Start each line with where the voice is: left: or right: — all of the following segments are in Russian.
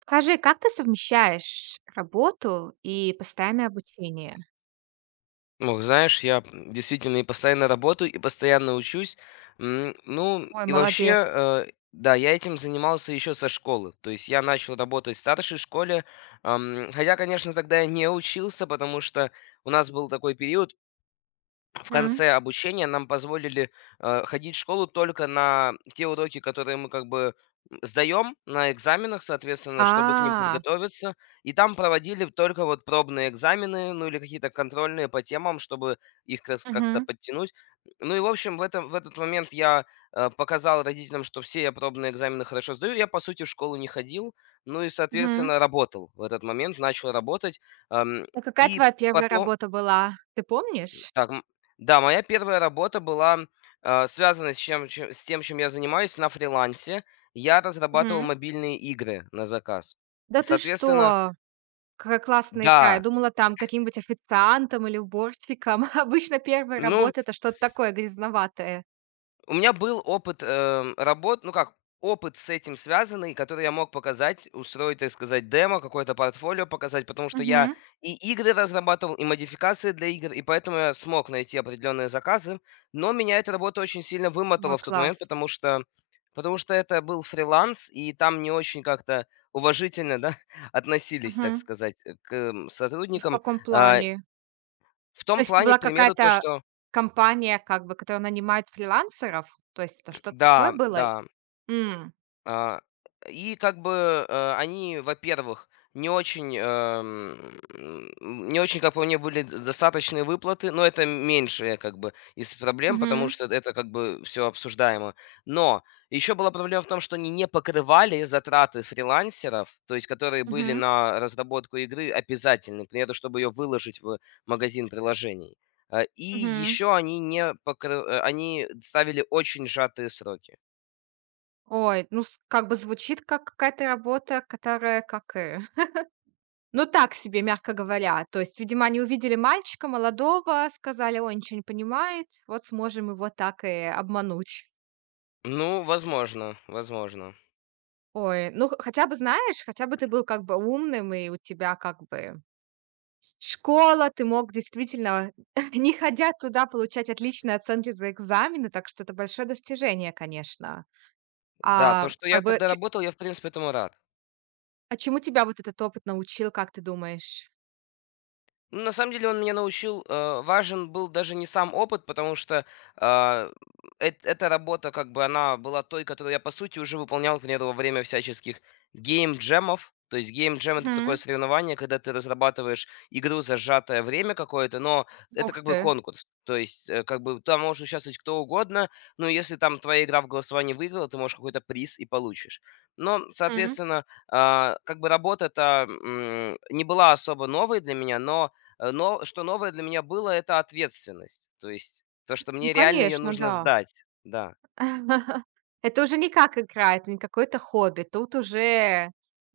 right: Скажи, как ты совмещаешь работу и постоянное обучение?
left: Ну, знаешь, действительно и постоянно работаю, и постоянно учусь. Ну,
right: Ой,
left: и вообще,
right: молодец.
left: да, я этим занимался еще со школы. То есть я начал работать в старшей школе. Хотя, конечно, тогда я не учился, потому что у нас был такой период, в
right: Мгм.
left: конце обучения нам позволили, ходить в школу только на те уроки, которые мы как бы сдаем на экзаменах, соответственно, чтобы к ним
right: А,
left: подготовиться. И там проводили только вот пробные экзамены, ну, или какие-то контрольные по темам, чтобы их как-то
right: мгм,
left: подтянуть. Ну и, в общем, в этот момент я, показал родителям, что все я пробные экзамены хорошо сдаю. Я, по сути, в школу не ходил, ну и,
right: мгм.
left: соответственно, работал в этот момент, начал работать. Эм,
right: А какая
left: и
right: твоя первая
left: потом
right: работа была? Ты помнишь?
left: так, да, моя первая работа была, связана с чем чем с тем, чем я занимаюсь на фрилансе. Я разрабатывал
right: Мгм.
left: мобильные игры на заказ.
right: Да ты что?
left: Соответственно,
right: Какая классная игра. Я
left: да,
right: думала, там каким-нибудь официантом или уборщиком. Обычно первая
left: ну,
right: работа- это что-то такое грязноватое.
left: у меня был опыт, работ, ну как, опыт с этим связанный, который я мог показать, устроить, так сказать, демо, какое-то портфолио показать, потому что я
right: Мгм.
left: и игры разрабатывал, и модификации для игр, и поэтому я смог найти определенные заказы. Но меня эта работа очень сильно
right: Ой,
left: вымотала в тот момент,
right: класс.
left: потому что это был фриланс, и там не очень как-то уважительно, да, относились, так
right: Мгм.
left: сказать, к
right: В
left: сотрудникам.
right: каком
left: А,
right: плане?
left: В
right: То
left: том
right: есть это
left: плане, к
right: была
left: примеру, то,
right: какая-то
left: что
right: компания, как бы, которая нанимает фрилансеров? То есть это что-то
left: да,
right: такое было?
left: да.
right: М.
left: А, и как бы, они, во-первых, не очень, как по мне, были д достаточные выплаты, но это меньшая как бы из проблем, потому
right: Мгм.
left: что это как бы все обсуждаемо. Но еще была проблема в том, что они не покрывали затраты фрилансеров, то есть которые были
right: Мгм.
left: на разработку игры обязательны, к примеру, чтобы ее выложить в магазин приложений. И
right: Мгм.
left: еще они не покры э, они ставили очень сжатые сроки.
right: Ой, ну, с как бы звучит как какая-то работа, которая как, ну, так себе, мягко говоря. То есть, видимо, они увидели мальчика молодого, сказали: "Ой, ничего не понимает, вот сможем его так и обмануть".
left: Ну, возможно, возможно.
right: Ой, ну, х хотя бы, знаешь, хотя бы ты был как бы умным, и у тебя как бы школа, ты мог действительно, не ходя туда, получать отличные оценки за экзамены, так что это большое достижение, конечно.
left: Да, то,
right: А,
left: что я
right: как бы,
left: тогда
right: че
left: работал, я, в принципе, этому рад.
right: а чему тебя вот этот опыт научил, как ты думаешь?
left: Ну, на самом деле он меня научил, важен был даже не сам опыт, потому что, а, эт эта работа, как бы, она была той, которую я, по сути, уже выполнял, к примеру, во время всяческих гейм-джемов. То есть гейм-джем — это такое
right: Мгм.
left: соревнование, когда ты разрабатываешь игру за сжатое время какое-то, но это
right: Ух
left: как бы
right: ты.
left: конкурс. То есть, как бы там может участвовать кто угодно, но если там твоя игра в голосовании выиграла, ты можешь какой-то приз и получишь. Но,
right: М.
left: соответственно, как бы работа-то, не была особо новой для меня, но но что новое для меня было — это ответственность. То есть то, что
right: Ну,
left: мне реально ее
right: конечно,
left: нужно
right: да.
left: сдать. Да.
right: Это уже не как игра, это не какое-то хобби. Тут уже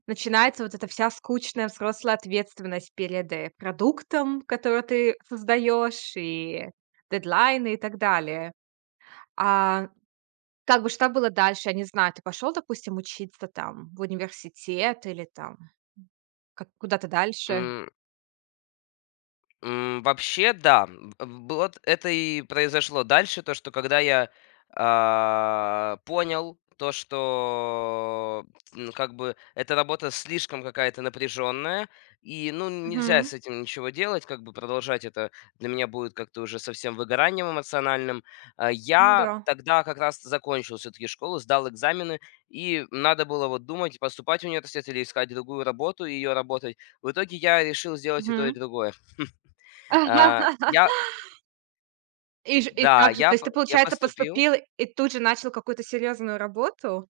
right: начинается вот эта вся скучная взрослая ответственность перед, продуктом, который ты создаешь, и дедлайны, и так далее. А, как бы, что было дальше? Я не знаю, ты пошел, допустим, учиться там в университет или там как куда-то дальше?
left: М. Вообще, да. М, э, б Вот это и произошло дальше, то, что когда я, понял то, что, как бы эта работа слишком какая-то напряженная, и, ну, нельзя
right: Мгм.
left: с этим ничего делать, как бы продолжать это для меня будет как-то уже совсем выгоранием эмоциональным.
right: Ну
left: Я
right: да.
left: тогда как раз закончил все таки школу, сдал экзамены, и надо было вот думать, поступать в университет или искать другую работу и ее работать. В итоге я решил сделать и то, и
right: Мгм.
left: другое. А, я
right: И как же? То есть ты,
left: я
right: получается,
left: поступил.
right: поступил и тут же начал какую-то серьезную работу?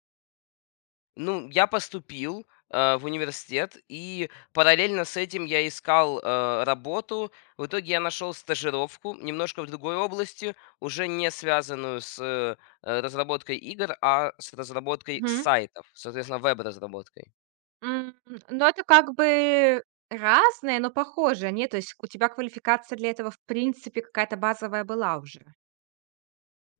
left: Ну, я поступил, в университет, и параллельно с этим я искал, работу. В итоге я нашел стажировку немножко в другой области, уже не связанную с, разработкой игр, а с разработкой
right: Мгм.
left: сайтов, соответственно, веб-разработкой.
right: М, ну, это как бы разное, но похожие, нет? То есть у тебя квалификация для этого, в принципе, какая-то базовая была уже?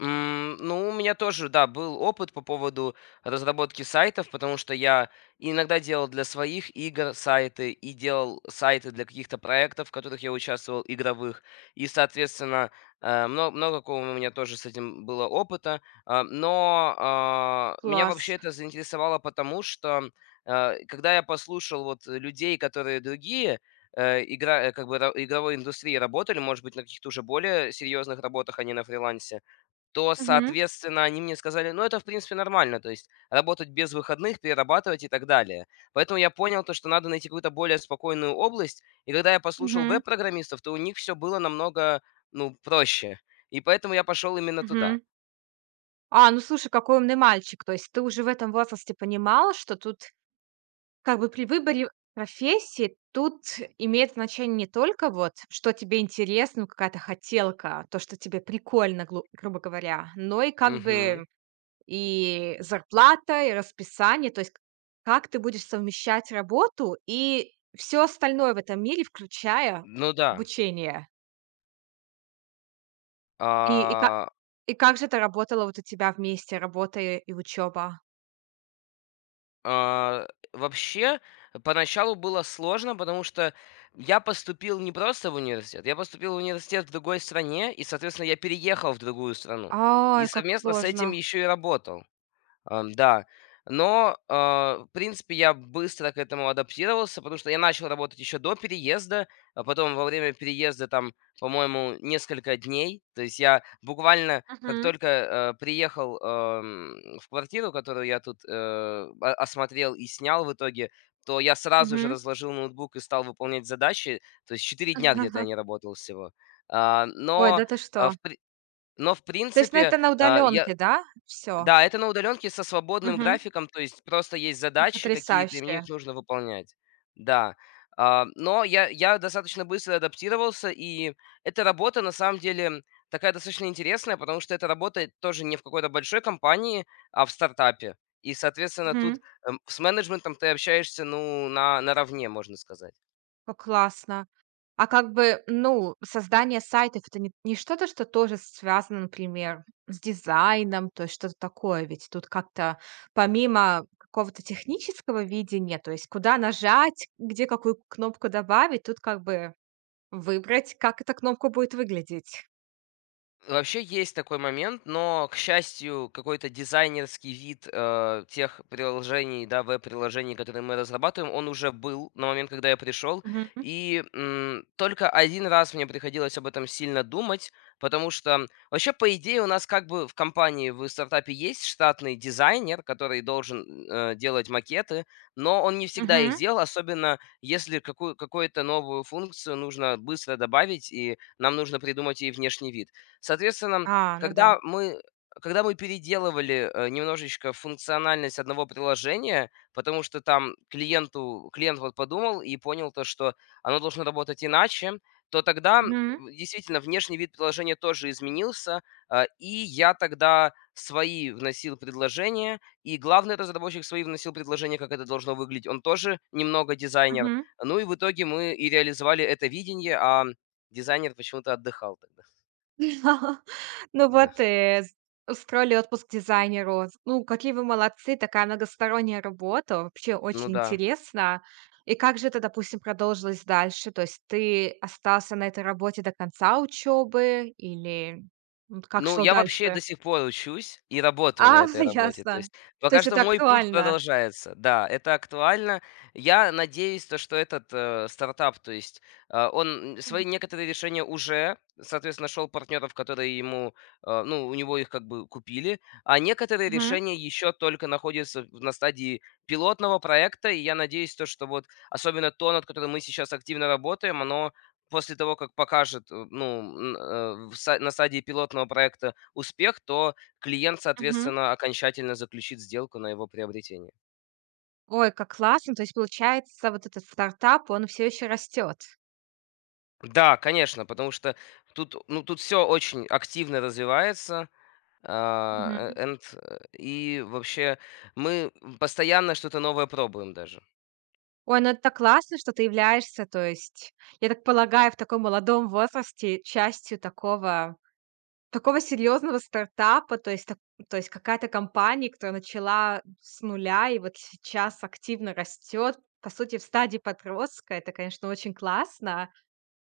left: Ну, у меня тоже, да, был опыт по поводу разработки сайтов, потому что я иногда делал для своих игр сайты и делал сайты для каких-то проектов, в которых я участвовал, игровых. И, соответственно, много какого у меня тоже с этим было опыта. Меня вообще
right: Класс.
left: это заинтересовало потому, что, когда я послушал вот людей, которые другие, как бы ра игровой индустрии работали, может быть, на каких-то уже более серьезных работах, а не на фрилансе, то,
right: Мгм.
left: соответственно, они мне сказали: "Ну, это, в принципе, нормально, то есть работать без выходных, перерабатывать и так далее". Поэтому я понял то, что надо найти какую-то более спокойную область. И когда я послушал
right: Мгм.
left: веб-программистов, то у них все было намного, ну, проще. И поэтому я пошел именно туда.
right: Мгм. А, ну слушай, какой умный мальчик. То есть ты уже в этом возрасте понимала, что тут как бы при выборе профессии тут имеет значение не только вот, что тебе интересно, ну, какая-то хотелка, то, что тебе прикольно, грубо говоря, но и как
left: Мгм.
right: бы и зарплата, и расписание, то есть как ты будешь совмещать работу и все остальное в этом мире, включая
left: Ну да.
right: обучение. И, и, как,
left: А
right: и как же это работало вот у тебя вместе, работа и учеба?
left: А, Вообще, поначалу было сложно, потому что я поступил не просто в университет, я поступил в университет в другой стране, и, соответственно, я переехал в другую страну. И
right: Ай, как
left: совместно с этим
right: сложно.
left: еще и работал. Да. В принципе, я быстро к этому адаптировался, потому что я начал работать еще до переезда, а потом во время переезда там, по-моему, несколько дней. То есть я буквально, как
right: Мгм.
left: только приехал, в квартиру, которую я тут осмотрел и снял в итоге, то я сразу же
right: Мгм.
left: разложил ноутбук и стал выполнять задачи. То есть 4 дня где-то я не работал всего. А,
right: Ой,
left: но,
right: да ты что?
left: а, в при- но в
right: То есть
left: принципе,
right: на
left: а, я
right: удаленке, да, Все.
left: да, это на удаленке со свободным
right: Мгм.
left: графиком, то есть просто есть задачи какие-то, и
right: Потрясающе.
left: мне их нужно выполнять. Да. Но я достаточно быстро адаптировался, и эта работа на самом деле такая достаточно интересная, потому что эта работа тоже не в какой-то большой компании, а в стартапе. И, соответственно, тут,
right: Мгм.
left: с менеджментом ты общаешься, ну, на наравне, можно сказать.
right: Как классно. А как бы, ну, создание сайтов- это не что-то, что тоже связано, например, с дизайном, то есть что-то такое? Ведь тут как-то помимо какого-то технического видения, то есть куда нажать, где какую кнопку добавить, тут как бы выбрать, как эта кнопка будет выглядеть.
left: Вообще есть такой момент, но, к счастью, какой-то дизайнерский вид тех приложений, да, веб-приложений, которые мы разрабатываем, он уже был на момент, когда я пришел.
right: Мгм.
left: Только один раз мне приходилось об этом сильно думать, потому что вообще, по идее, у нас как бы в стартапе есть штатный дизайнер, который должен делать макеты, но он не всегда их
right: Мгм.
left: делал, особенно если какую-то новую функцию нужно быстро добавить, и нам нужно придумать ей внешний вид. Соответственно,
right: А, ну да.
left: когда мы когда мы переделывали, немножечко функциональность одного приложения, потому что там клиент вот подумал и понял то, что оно должно работать иначе, то тогда,
right: Мгм.
left: действительно, внешний вид приложения тоже изменился, и я тогда свои вносил предложения, и главный разработчик свои вносил предложения, как это должно выглядеть. Он тоже немного дизайнер.
right: Мгм.
left: Ну и в итоге мы и реализовали это видение, а дизайнер почему-то отдыхал тогда.
right: Ну
left: Да.
right: вот, э, с устроили отпуск дизайнеру. Ну, какие вы молодцы, такая многосторонняя работа, вообще
left: Ну
right: очень
left: да.
right: интересно. И как же это, допустим, продолжилось дальше? То есть ты остался на этой работе до конца учебы или, вот как
left: Ну,
right: шло
left: я вообще до
right: дальше?
left: сих пор учусь и
right: А,
left: работаю на этой работе. То
right: ясно.
left: есть
right: То
left: пока
right: есть
left: что
right: это
left: мой путь
right: актуально.
left: продолжается. Да, это актуально. Я надеюсь, то, что этот стартап, то есть он, свои
right: Мгм.
left: некоторые решения уже, соответственно, нашел партнеров, которые ему, ну, у него их как бы купили, а некоторые
right: Мгм.
left: решения еще только находятся на стадии пилотного проекта, и я надеюсь, то, что вот особенно то, над которым мы сейчас активно работаем, оно, после того, как покажет, э, ну, н э, в ста на стадии пилотного проекта успех, то клиент,
right: Мгм.
left: соответственно, окончательно заключит сделку на его приобретение.
right: Ой, как классно. То есть, получается, вот этот стартап, он все еще растет.
left: Да, конечно, потому что тут, ну, тут все очень активно развивается, и вообще мы постоянно что-то новое пробуем даже.
right: Ой, ну это так классно, что ты являешься, то есть, я так полагаю, в таком молодом возрасте частью такого серьезного стартапа, то есть какая-то компания, которая начала с нуля и вот сейчас активно растет, по сути, в стадии подростка. Это, конечно, очень классно.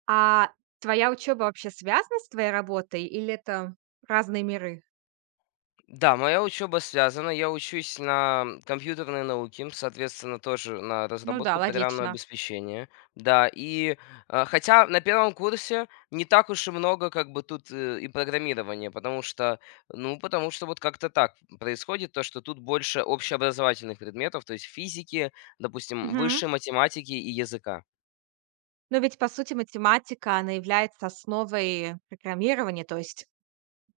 right: А твоя учеба вообще связана с твоей работой или это разные миры?
left: Да, моя учеба связана. Я учусь на компьютерной науке, соответственно, тоже на
right: Ну да,
left: разработку программного
right: логично.
left: обеспечения. Да, и, хотя на первом курсе не так уж и много как бы тут и программирования, потому что, ну, потому что вот как-то так происходит, то, что тут больше общеобразовательных предметов, то есть физики, допустим,
right: Мгм.
left: высшей математики и языка.
right: Но ведь, по сути, математика, она является основой программирования, то есть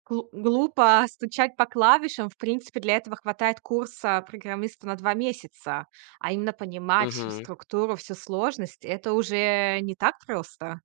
right: глупо стучать по клавишам. В принципе, для этого хватает курса программиста на 2 месяца. А именно понимать всю
left: Мгм.
right: структуру, всю сложность- это уже не так просто.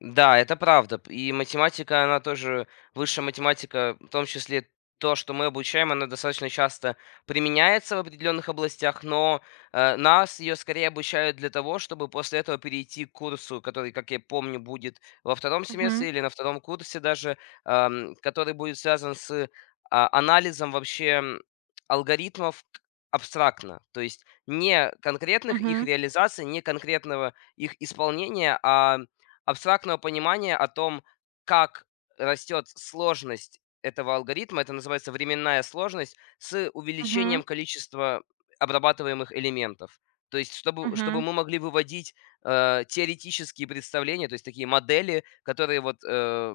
left: Да, это правда. И математика, она тоже, высшая математика, в том числе то, что мы обучаем, она достаточно часто применяется в определенных областях, но нас ее скорее обучают для того, чтобы после этого перейти к курсу, который, как я помню, будет во втором семестре
right: Мгм,
left: или на втором курсе даже, который будет связан с анализом вообще, алгоритмов, абстрактно, то есть не конкретных их
right: мгм,
left: реализаций, не конкретного их исполнения, а абстрактного понимания о том, как растет сложность этого алгоритма, это называется временная сложность, с увеличением
right: мгм,
left: количества обрабатываемых элементов. То есть, чтобы
right: мгм.
left: мы могли выводить теоретические представления, то есть такие модели, которые вот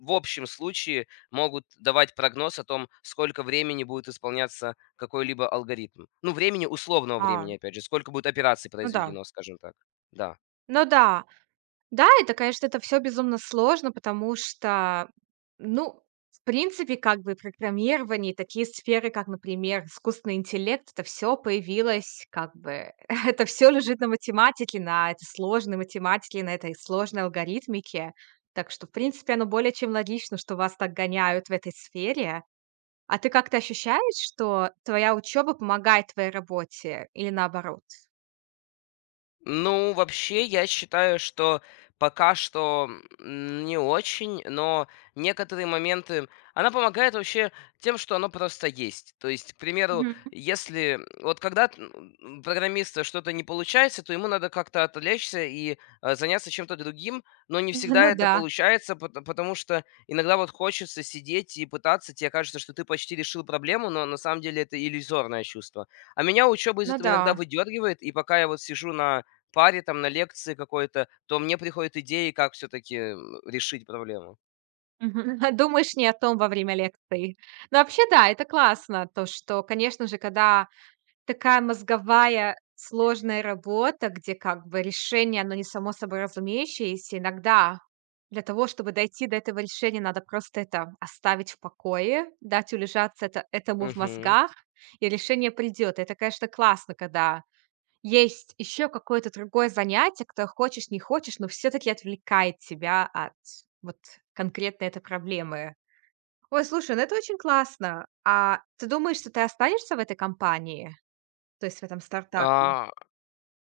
left: в общем случае могут давать прогноз о том, сколько времени будет исполняться какой-либо алгоритм. Ну, времени условного
right: А,
left: времени, опять же, сколько будет операций
right: ну да.
left: произведено, скажем так. Да.
right: Ну да. Да, это, конечно, это все безумно сложно, потому что, ну, в принципе, как бы программирование, и такие сферы, как, например, искусственный интеллект, это все появилось как бы это все лежит на математике, на этой сложной математике, на этой сложной алгоритмике. Так что, в принципе, оно более чем логично, что вас так гоняют в этой сфере. А ты как-то ощущаешь, что твоя учеба помогает твоей работе или наоборот?
left: Ну, вообще, я считаю, что пока что не очень, но некоторые моменты... Она помогает вообще тем, что оно просто есть. То есть, к примеру,
right: Мгм.
left: если... Вот когда программиста что-то не получается, то ему надо как-то отвлечься и заняться чем-то другим, но не всегда
right: Ну
left: это
right: да,
left: получается, потому что иногда вот хочется сидеть и пытаться, тебе кажется, что ты почти решил проблему, но на самом деле это иллюзорное чувство. А меня учеба из
right: ну
left: этого
right: да.
left: иногда выдергивает, и пока я вот сижу на паре, там, на лекции какой-то, то мне приходят идеи, как все таки решить проблему.
right: Мгм. Думаешь не о том во время лекции. Но вообще, да, это классно, то, что, конечно же, когда такая мозговая сложная работа, где как бы решение, оно не само собой разумеющееся, иногда для того, чтобы дойти до этого решения, надо просто это оставить в покое, дать улежаться это, этому в
left: Мгм.
right: мозгах, и решение придет. Это, конечно, классно, когда есть еще какое-то другое занятие, которое хочешь не хочешь, но все-таки отвлекает тебя от вот конкретно этой проблемы. Ой, слушай, ну это очень классно. А ты думаешь, что ты останешься в этой компании, то есть в этом стартапе?
left: А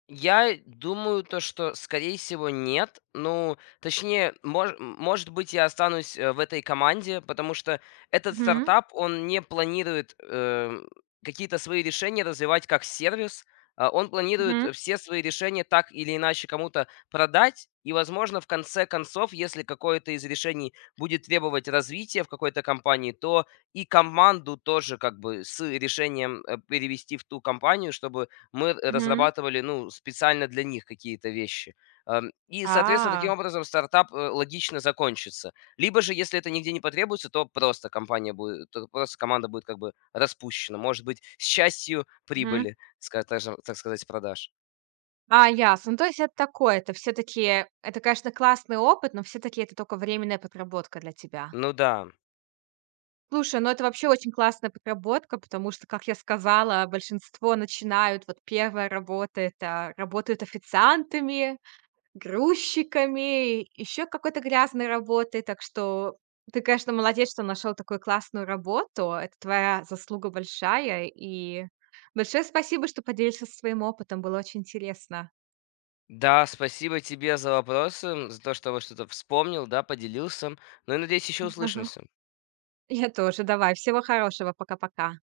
left: Я думаю, то, что, скорее всего, нет. Ну, точнее, может быть, я останусь в этой команде, потому что этот
right: Мгм.
left: стартап, он не планирует, какие-то свои решения развивать как сервис. А, он планирует,
right: Мгм.
left: все свои решения так или иначе кому-то продать. И, возможно, в конце концов, если какое-то из решений будет требовать развития в какой-то компании, то и команду тоже как бы с решением перевести в ту компанию, чтобы мы
right: Мгм.
left: разрабатывали, ну, специально для них какие-то вещи. И, соответственно,
right: А.
left: таким образом стартап, логично закончится. Либо же, если это нигде не потребуется, то просто команда будет как бы распущена. Может быть, с частью
right: Мгм.
left: прибыли, ска тажем так сказать, с продаж.
right: А, ясно. Ну, то есть это такое, это все-таки, это, конечно, классный опыт, но все-таки это только временная подработка для тебя.
left: Ну да.
right: Слушай, ну это вообще очень классная подработка, потому что, как я сказала, большинство начинают, вот первая работа- это работают официантами, грузчиками, еще какой-то грязной работой. Так что ты, конечно, молодец, что нашел такую классную работу. Это твоя заслуга большая. И большое спасибо, что поделился своим опытом. Было очень интересно.
left: Да, спасибо тебе за вопросы, за то, что вот что-то вспомнил, да, поделился. Ну и, надеюсь, еще услышимся.
right: Я тоже. Давай. Всего хорошего. Пока-пока.